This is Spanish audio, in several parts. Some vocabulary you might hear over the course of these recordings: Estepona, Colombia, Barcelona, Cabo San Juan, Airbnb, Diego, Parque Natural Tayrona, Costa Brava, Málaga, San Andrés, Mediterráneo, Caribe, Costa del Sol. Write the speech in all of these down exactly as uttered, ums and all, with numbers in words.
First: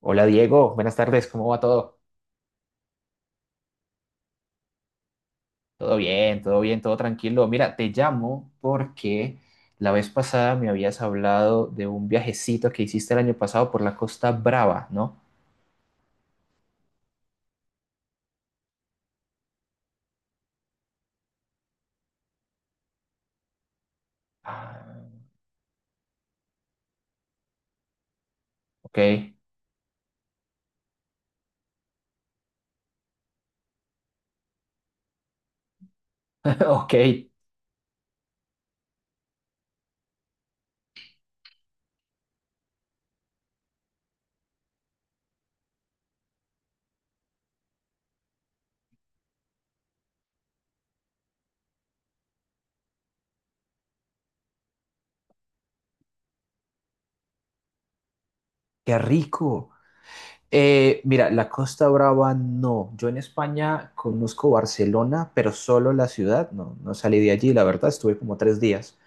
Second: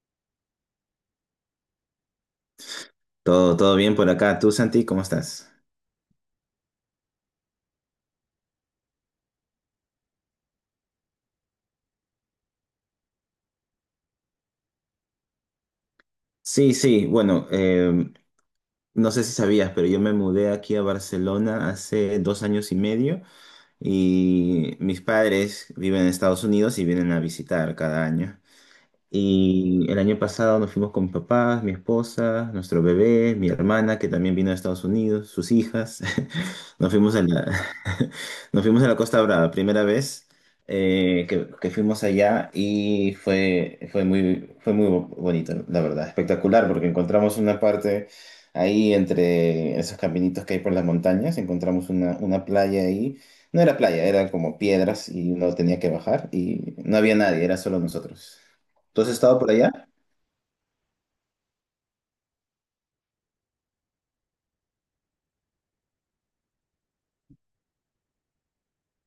Hola Diego, buenas tardes, ¿cómo va todo? Todo, todo bien por acá. ¿Tú, Santi, cómo estás? Todo bien, todo bien, todo tranquilo. Mira, te llamo porque la vez pasada me habías hablado de un viajecito que hiciste el año pasado por la Costa Brava, ¿no? Sí, sí, bueno, eh, no sé si sabías, pero yo me mudé aquí a Barcelona hace dos años y medio y Ah, mis padres viven en Estados Unidos y vienen a visitar cada año. ok, Y el año pasado nos fuimos con mis papás, mi esposa, nuestro bebé, mi hermana que también vino de Estados Unidos, sus hijas. Nos ok, fuimos a la, Nos fuimos a la Costa Brava, primera vez eh, que, que fuimos allá y fue, fue muy, fue muy bo- bonito, la verdad. Espectacular, porque encontramos una parte ahí entre esos caminitos que hay por las montañas. Encontramos una, una playa ahí. No era playa, era como piedras, y uno tenía que bajar y no había nadie, era solo nosotros. qué ¿Tú has estado por rico. allá? Eh, mira, la Costa Brava no. Yo en España conozco Barcelona, pero solo la ciudad, no, no salí de allí, la verdad, estuve como tres días.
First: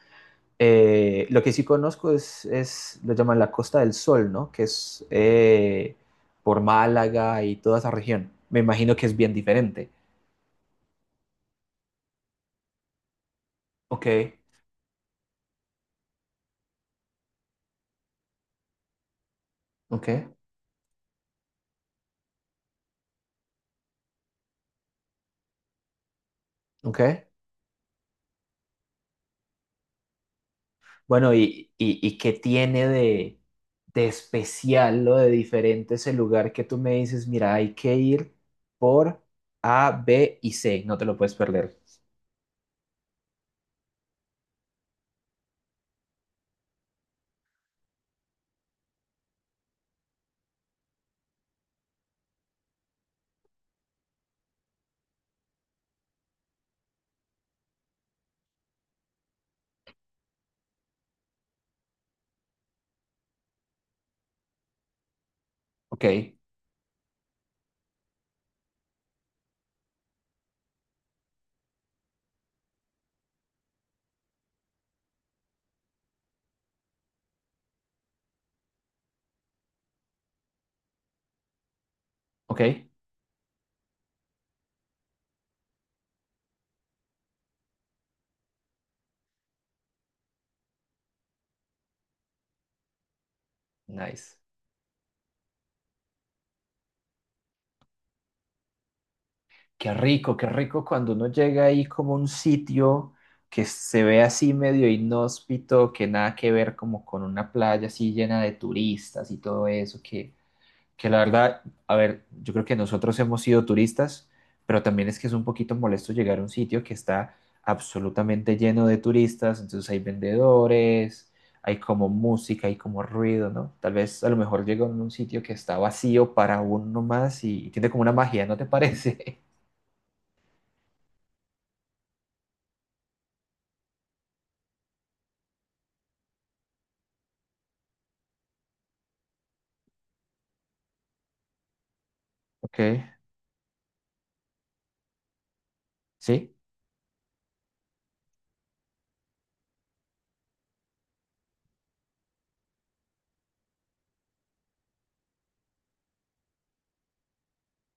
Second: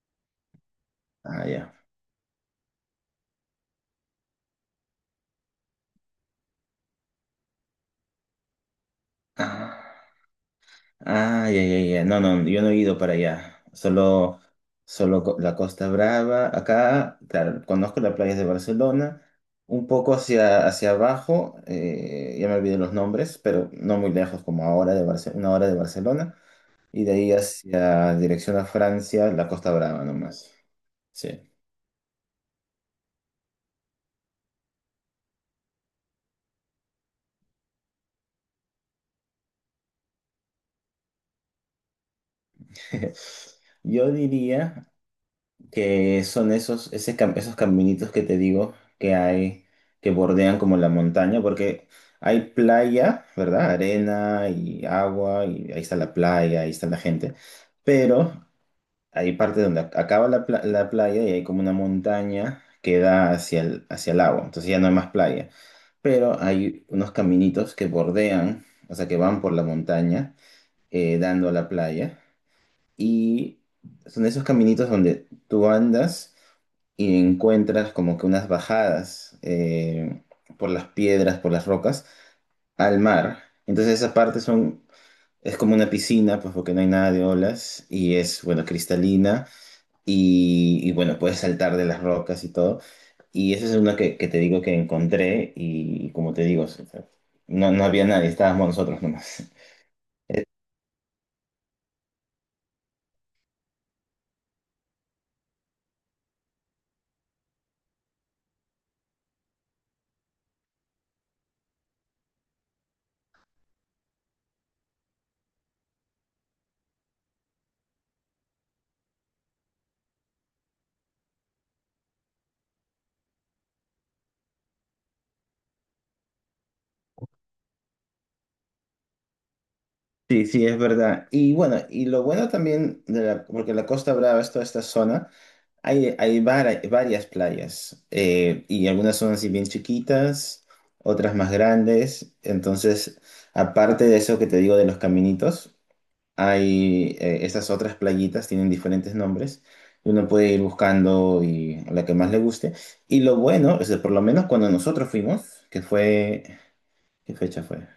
Eh, lo Ah, que sí ya. conozco es, es, lo llaman la Costa del Sol, ¿no? Que es eh, por Málaga y toda esa región. Me imagino que es bien diferente. Ah, ah, ya, ya, ya. No, no, yo no he ido para allá. Ok, Solo, solo co- la Costa Brava. Acá, claro, conozco las playas de Barcelona. Un ok, poco hacia, hacia abajo. Eh, ya me olvidé los nombres, pero no muy lejos, como a hora de Barce- una hora de Barcelona. Y de ok. ahí hacia dirección a Francia, la Costa Brava nomás. Bueno, Sí. ¿y, y, y qué tiene de, de especial o de diferente ese lugar que tú me dices, mira, hay que ir por A, B y C, no te lo puedes perder? Yo diría que son esos, ese cam- esos caminitos que te digo que hay, que bordean como la montaña. Porque hay playa, ¿verdad? Arena y agua, y ahí está la playa, ahí está la gente, pero hay parte donde ac- acaba la, pla- la playa y hay como una montaña que da hacia el, hacia el agua. Entonces ya no hay más playa, Ok, pero hay unos caminitos que bordean, o sea, que van por la montaña, eh, dando a la playa. Y son esos caminitos donde tú andas y encuentras como que unas bajadas, eh, por las piedras, por las rocas, ok, al mar. Entonces esa parte son, es como una piscina, pues, porque no hay nada de olas, y es, bueno, cristalina, y, y, bueno, puedes saltar de las rocas y todo. Y esa es una que, que nice. te digo que encontré, y, como te digo, o sea, no, no había nadie, estábamos nosotros nomás. Qué rico, qué rico cuando uno llega ahí como a un sitio que se ve así medio inhóspito, que nada que ver como con una playa así llena de turistas y todo eso, que, que la verdad, a ver, yo creo que nosotros hemos sido turistas, pero también es que es un poquito molesto llegar a un sitio que está absolutamente lleno de turistas, entonces hay vendedores, hay como música, hay como ruido, ¿no? Tal vez a lo mejor llega a un sitio que está vacío para uno más y, y tiene como una magia, ¿no te parece? Sí, sí, es verdad. Y bueno, y lo bueno también, de la, porque la Costa Brava es toda esta zona, hay, hay vari- varias playas, eh, y algunas son así bien chiquitas, otras más grandes. Ok, Entonces, aparte de eso que te digo de los caminitos, sí, hay, eh, estas otras playitas, tienen diferentes nombres. Y uno puede ir buscando y la que más le guste. Y lo bueno es que por lo menos cuando nosotros fuimos, que fue, ¿qué fecha fue?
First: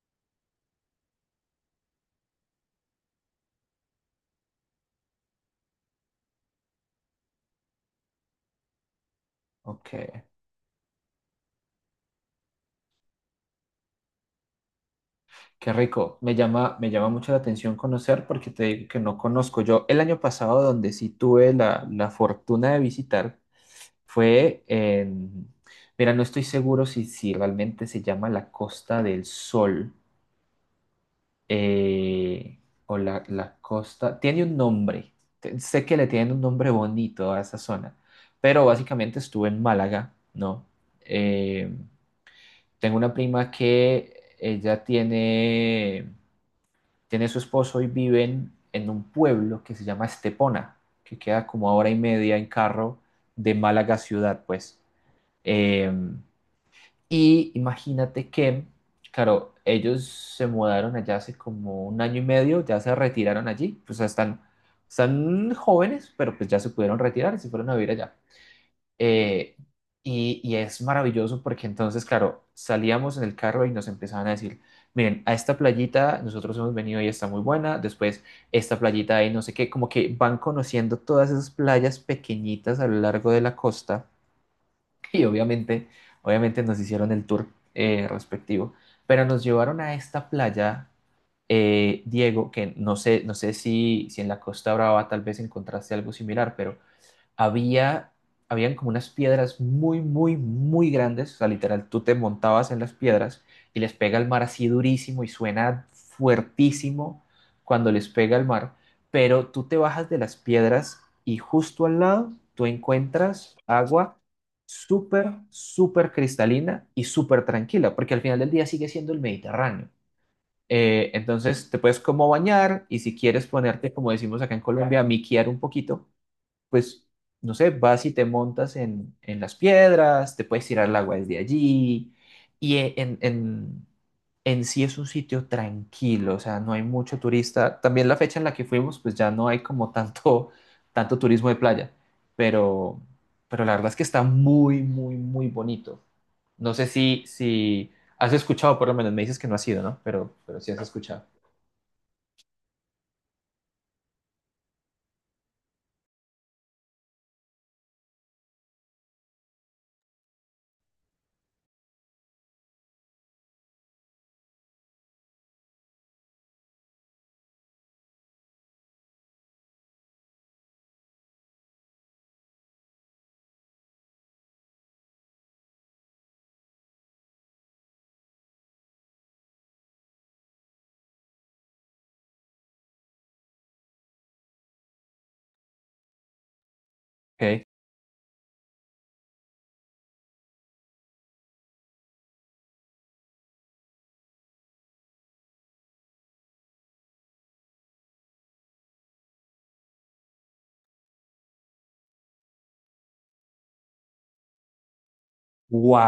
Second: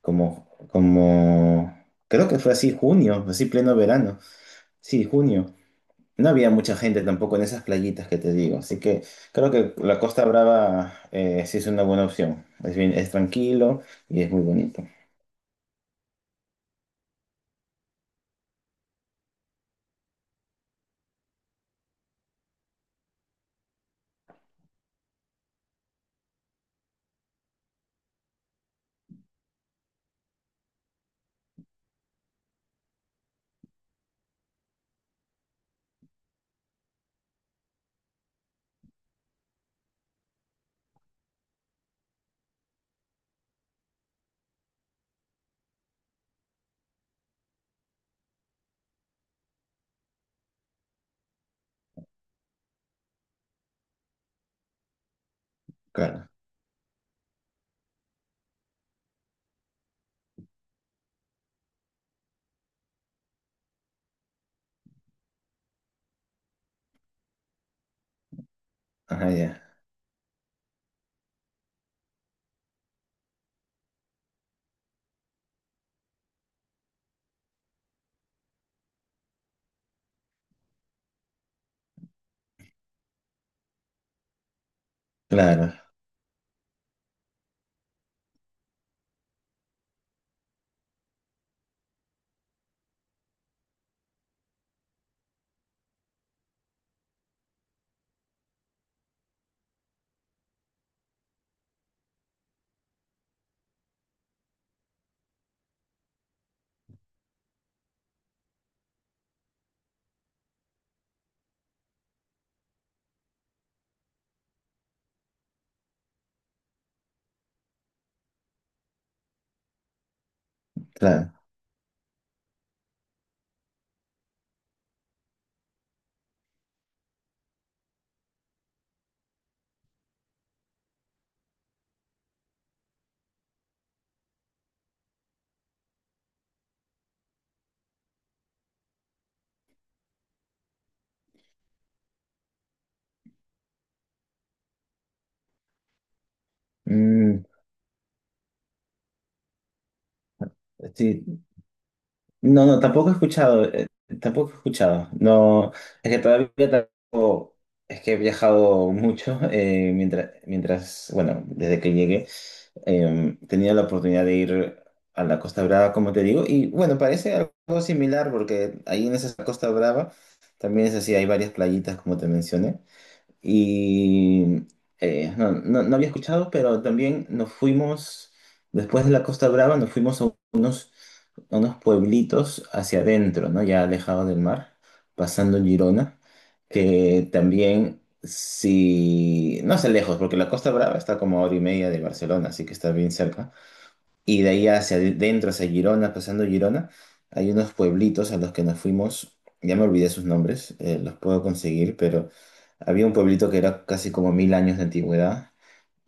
como, como, Creo que fue así junio, así pleno verano. Sí, junio. No había mucha gente tampoco en esas playitas que te digo, así que creo que ok, la Costa Brava, eh, sí es una buena opción. Es bien, es tranquilo y es muy bonito. qué rico. Me llama, me llama mucho la atención conocer porque te digo que no conozco. Yo el año pasado donde sí tuve la, la fortuna de visitar fue en, mira, no estoy seguro si, si, realmente se llama la Costa del Sol eh, o la, la Costa, tiene un nombre, Te- sé que le tienen un nombre bonito a esa zona, pero básicamente estuve en Málaga, ¿no? Eh, Tengo una prima que ella tiene, tiene, su esposo y viven en un pueblo que se llama Estepona, que queda como a hora y media en carro de Málaga ciudad, pues. Eh, Claro. y, imagínate que, claro, ellos se mudaron allá hace como un año y medio, ya se retiraron allí, pues están, están jóvenes, pero pues ya se pudieron retirar y se fueron a vivir allá. Ajá, Eh, ya. y, y es maravilloso porque entonces, claro, salíamos en el carro y nos empezaban a decir, miren, a esta playita nosotros hemos venido y está muy buena, después esta playita ahí no sé qué, como que van conociendo todas esas playas pequeñitas a lo largo de la costa y Claro, obviamente, obviamente nos hicieron el tour eh, respectivo, pero nos llevaron a esta playa, eh, Diego, que no sé, no sé si, si en la Costa Brava tal vez encontraste algo similar, pero había, habían como unas piedras muy, muy, muy grandes, o sea, literal, tú te montabas en las piedras y les pega el mar así durísimo y suena fuertísimo cuando les pega el mar, pero tú te bajas de las piedras y justo al lado tú encuentras agua súper, súper cristalina y súper tranquila, porque al final del día sigue siendo el Mediterráneo. Eh, claro. Entonces te puedes como bañar y si quieres ponerte, como decimos acá en Colombia, a miquear un poquito, pues, no sé, vas y te montas en, en las piedras, te puedes tirar al agua desde allí, y e- en, en, en sí es un sitio tranquilo, o sea, no hay mucho turista. También la fecha en la que fuimos, pues ya no hay como tanto, tanto turismo de playa, pero, pero la verdad es que está muy, muy, muy bonito. No sé si, Mm. si has escuchado, por lo menos me dices que no has ido, ¿no? Pero, pero sí has escuchado. Sí. No, no, tampoco he escuchado, eh, tampoco he escuchado. No, es que todavía tampoco, es que he viajado mucho, eh, mientras, mientras, bueno, desde que llegué, eh, tenía la oportunidad de ir a la Costa Brava, como te digo, y bueno, parece algo similar, porque ahí en esa Costa Brava también es así, hay varias playitas, como te mencioné. Y, eh, no, no, no había escuchado, pero también nos fuimos, después de la Costa Brava, nos fuimos a unos, a unos pueblitos hacia adentro, ¿no? Ya alejados del mar, pasando Girona, que Ok. también, si, no sé, lejos, porque la Costa Brava está como a hora y media de Barcelona, así que está bien cerca. Y de ahí hacia adentro, hacia Girona, pasando Girona, hay unos pueblitos a los que nos fuimos. Ya me olvidé sus nombres, eh, los puedo conseguir, pero había un pueblito que era casi como mil años de antigüedad,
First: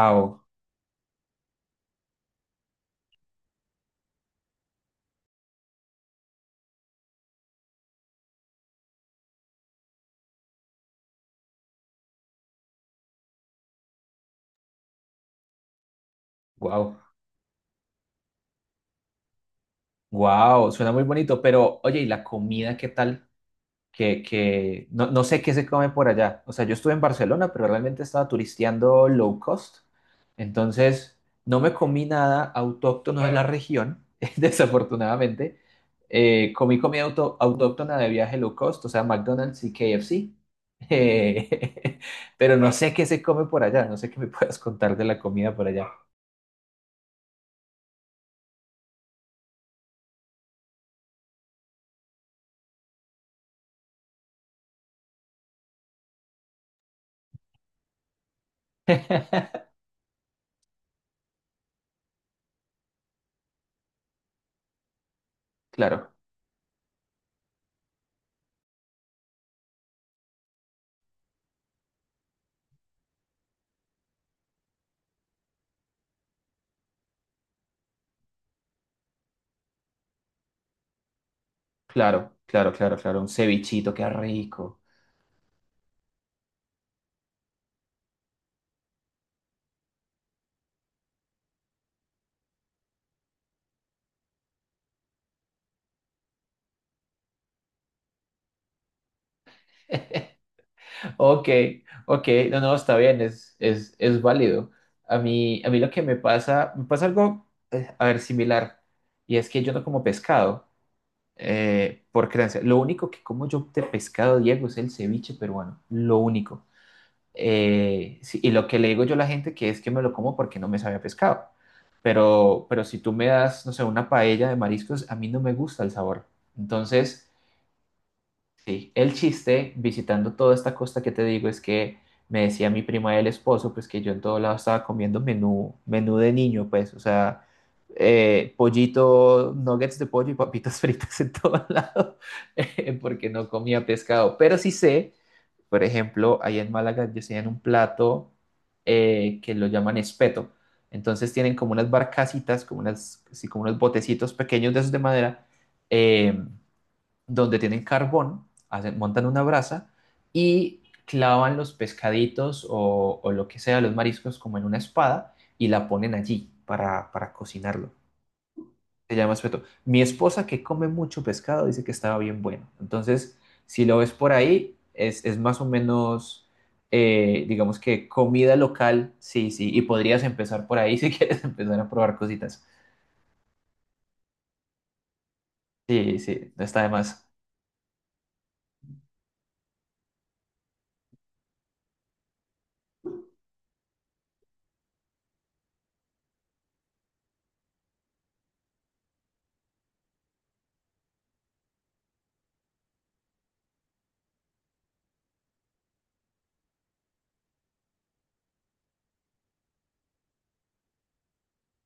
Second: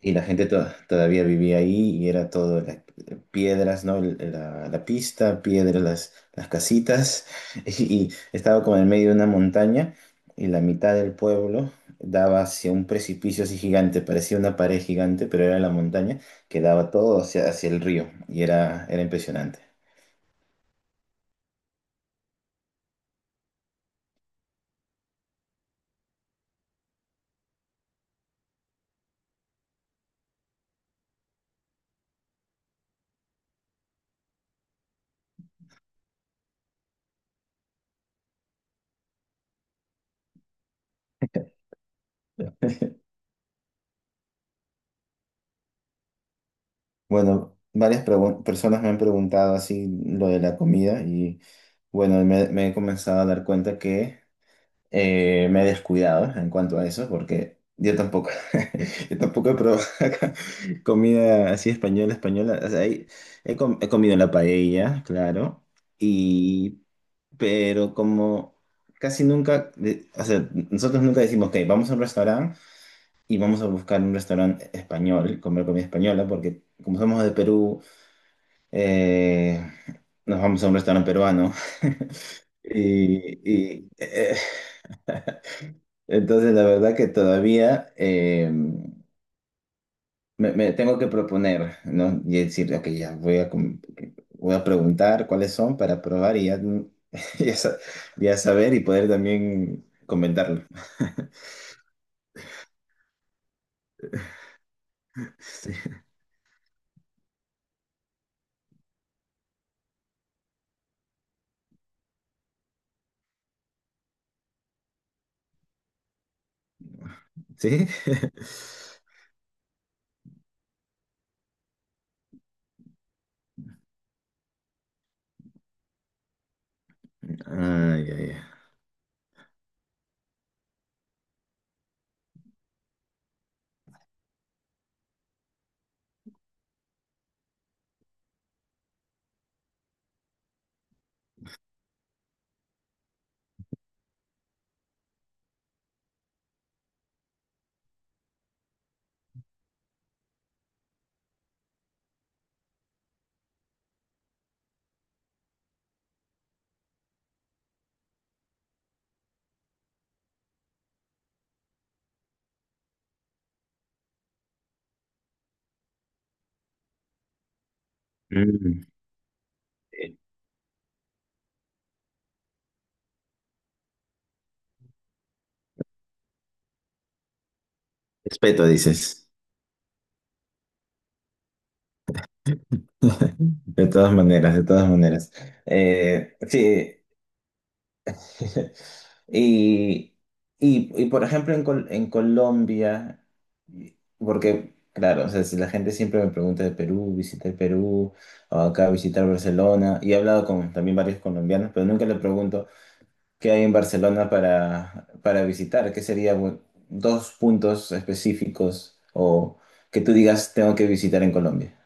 y la gente to- todavía vivía ahí, y era todo la- piedras, ¿no? La, la pista, piedras, las, las casitas. Y estaba como en medio de una montaña, y la mitad del pueblo daba hacia un precipicio así gigante, parecía una pared gigante, pero era la montaña, que daba wow, todo hacia, hacia el río, y era, era impresionante. wow, suena muy bonito, pero oye, ¿y la comida qué tal? que, que no, no sé qué se come por allá. O sea, yo estuve en Barcelona, pero realmente estaba turisteando low cost. Entonces, no me comí nada autóctono de la región, desafortunadamente. Eh, comí comida auto- autóctona de viaje low cost, o sea, McDonald's y K F C. Eh, pero no sé qué se come por allá, no sé qué me puedas contar de la comida por allá. Bueno, varias pregun- personas me han preguntado así lo de la comida, y bueno, me, me he comenzado a dar cuenta que, Eh, me he descuidado en cuanto a eso, porque yo tampoco, yo tampoco he probado acá comida así española, española. O sea, he, he com- he comido la paella, claro, Claro, y, pero como casi nunca, de- o sea, nosotros nunca decimos, ok, vamos a un restaurante y vamos a buscar un restaurante español, comer comida española, porque como somos de Perú, eh, nos vamos a un restaurante peruano. claro, claro, claro, claro, un Y, y, cevichito, qué rico. Entonces, la verdad que todavía, eh, me, me tengo que proponer, ¿no? Y decir, ok, ya voy a, com- voy a preguntar cuáles son para probar y ya, ya, sa- ya saber, y poder también comentarlo. Ok, ok, no, no, está bien, es, es, es válido. A mí, a Sí. mí lo que me pasa, me pasa algo, eh, a ver, similar, y es que yo no como pescado, eh, por creencia. Lo único que como yo de pescado, Diego, es el ceviche peruano, lo único. ¿Sí? Eh, sí, y lo que le digo yo a la gente que es que me lo como porque no me sabe a pescado. Pero, pero si tú me das, no sé, una paella de mariscos, a mí no me gusta el sabor. Entonces... Ay, ay, Sí, el chiste visitando toda esta costa que te digo es que me decía mi prima del esposo, pues que yo en todo lado estaba comiendo menú, menú, de niño, pues, o sea, eh, pollito, nuggets de pollo y papitas fritas en todo lado, eh, porque no comía pescado. Pero sí sé, por ejemplo, ahí en Málaga yo sé en un plato eh, que lo llaman espeto. Entonces tienen como unas barcasitas, como unas, sí, como unos botecitos pequeños de esos de madera. eh, donde tienen carbón, hacen- montan una brasa y clavan los pescaditos o, o lo que sea, los mariscos, como en una espada y la ponen allí para, para cocinarlo. ay. Mm. Se llama espeto. Mi eh, esposa, que come mucho pescado, dice que estaba bien bueno. Entonces, si lo ves por ahí, es, es más o menos, eh, digamos que comida Respeto, local, dices. sí, sí, y podrías empezar por ahí si quieres empezar a probar cositas. De todas maneras, de todas maneras. Sí, Eh, sí, no está de Sí. más. Y, y, y, por ejemplo, en, Col- en Colombia, y- porque, claro, o sea, si la gente siempre me pregunta de Perú, visitar Perú, o acá visitar Barcelona, y he hablado con también varios colombianos, pero nunca le pregunto qué hay en Barcelona para, para visitar, qué serían bu- dos puntos específicos, o que tú digas, tengo que visitar en Colombia.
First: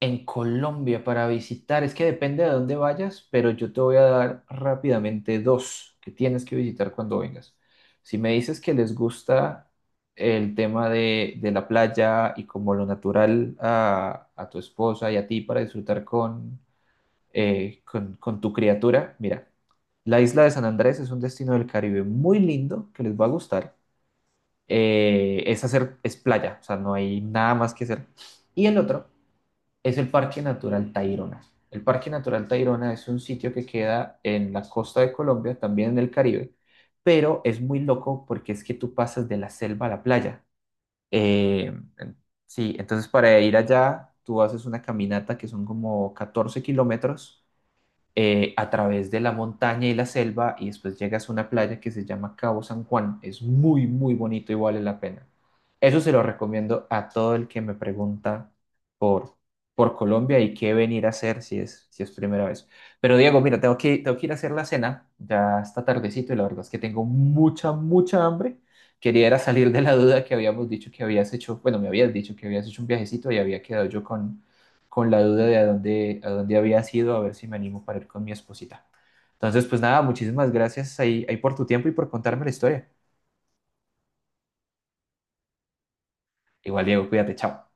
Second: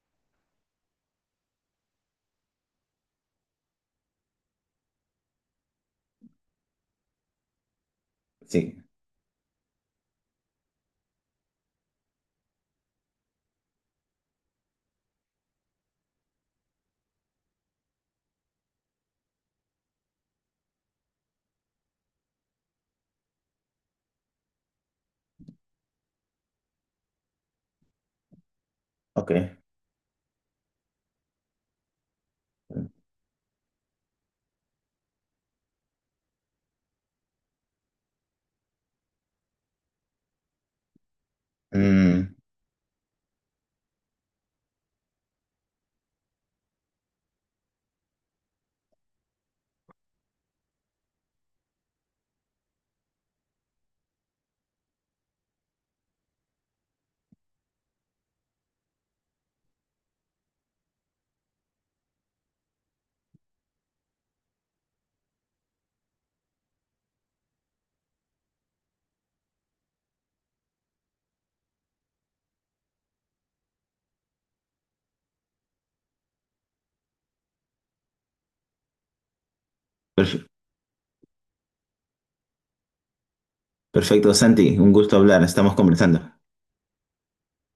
En Colombia para visitar, es que depende de dónde vayas, pero yo te voy a dar rápidamente dos que tienes que visitar cuando vengas. Si me dices que Sí, les gusta el tema de, de, la playa y como lo natural a, a tu esposa y a ti para disfrutar con, eh, con, con tu criatura, mira, la isla de San Andrés es un destino del Caribe muy lindo que les va a gustar. Eh, es hacer, es playa, o sea, no hay nada más que hacer. Y el otro ok. es el Parque Natural Tayrona. El Parque Natural Tayrona es un sitio que queda en la costa de Colombia, también en el Caribe, pero es muy loco porque es que tú pasas de la selva a la playa. Eh, Mm, sí, entonces para ir allá tú haces una caminata que son como catorce kilómetros eh, a través de la montaña y la selva y después llegas a una playa que se llama Cabo San Juan. Es muy, muy bonito y vale la pena. Eso se lo recomiendo a todo el que me pregunta por, por Colombia y qué venir a hacer si es, si es primera vez. Pero Diego, mira, tengo que, tengo que ir a hacer la cena, ya está tardecito y la verdad es que tengo mucha, mucha hambre. Quería era salir de la duda que habíamos dicho que habías hecho, bueno, me habías dicho que habías hecho un viajecito y había quedado yo con, con la duda de a dónde, a dónde había sido, a ver si me animo para ir con mi esposita. Entonces, pues nada, perf- muchísimas gracias ahí, ahí por tu tiempo y por contarme la historia. Perfecto, Santi, un gusto hablar, estamos conversando. Igual, Diego, cuídate, chao.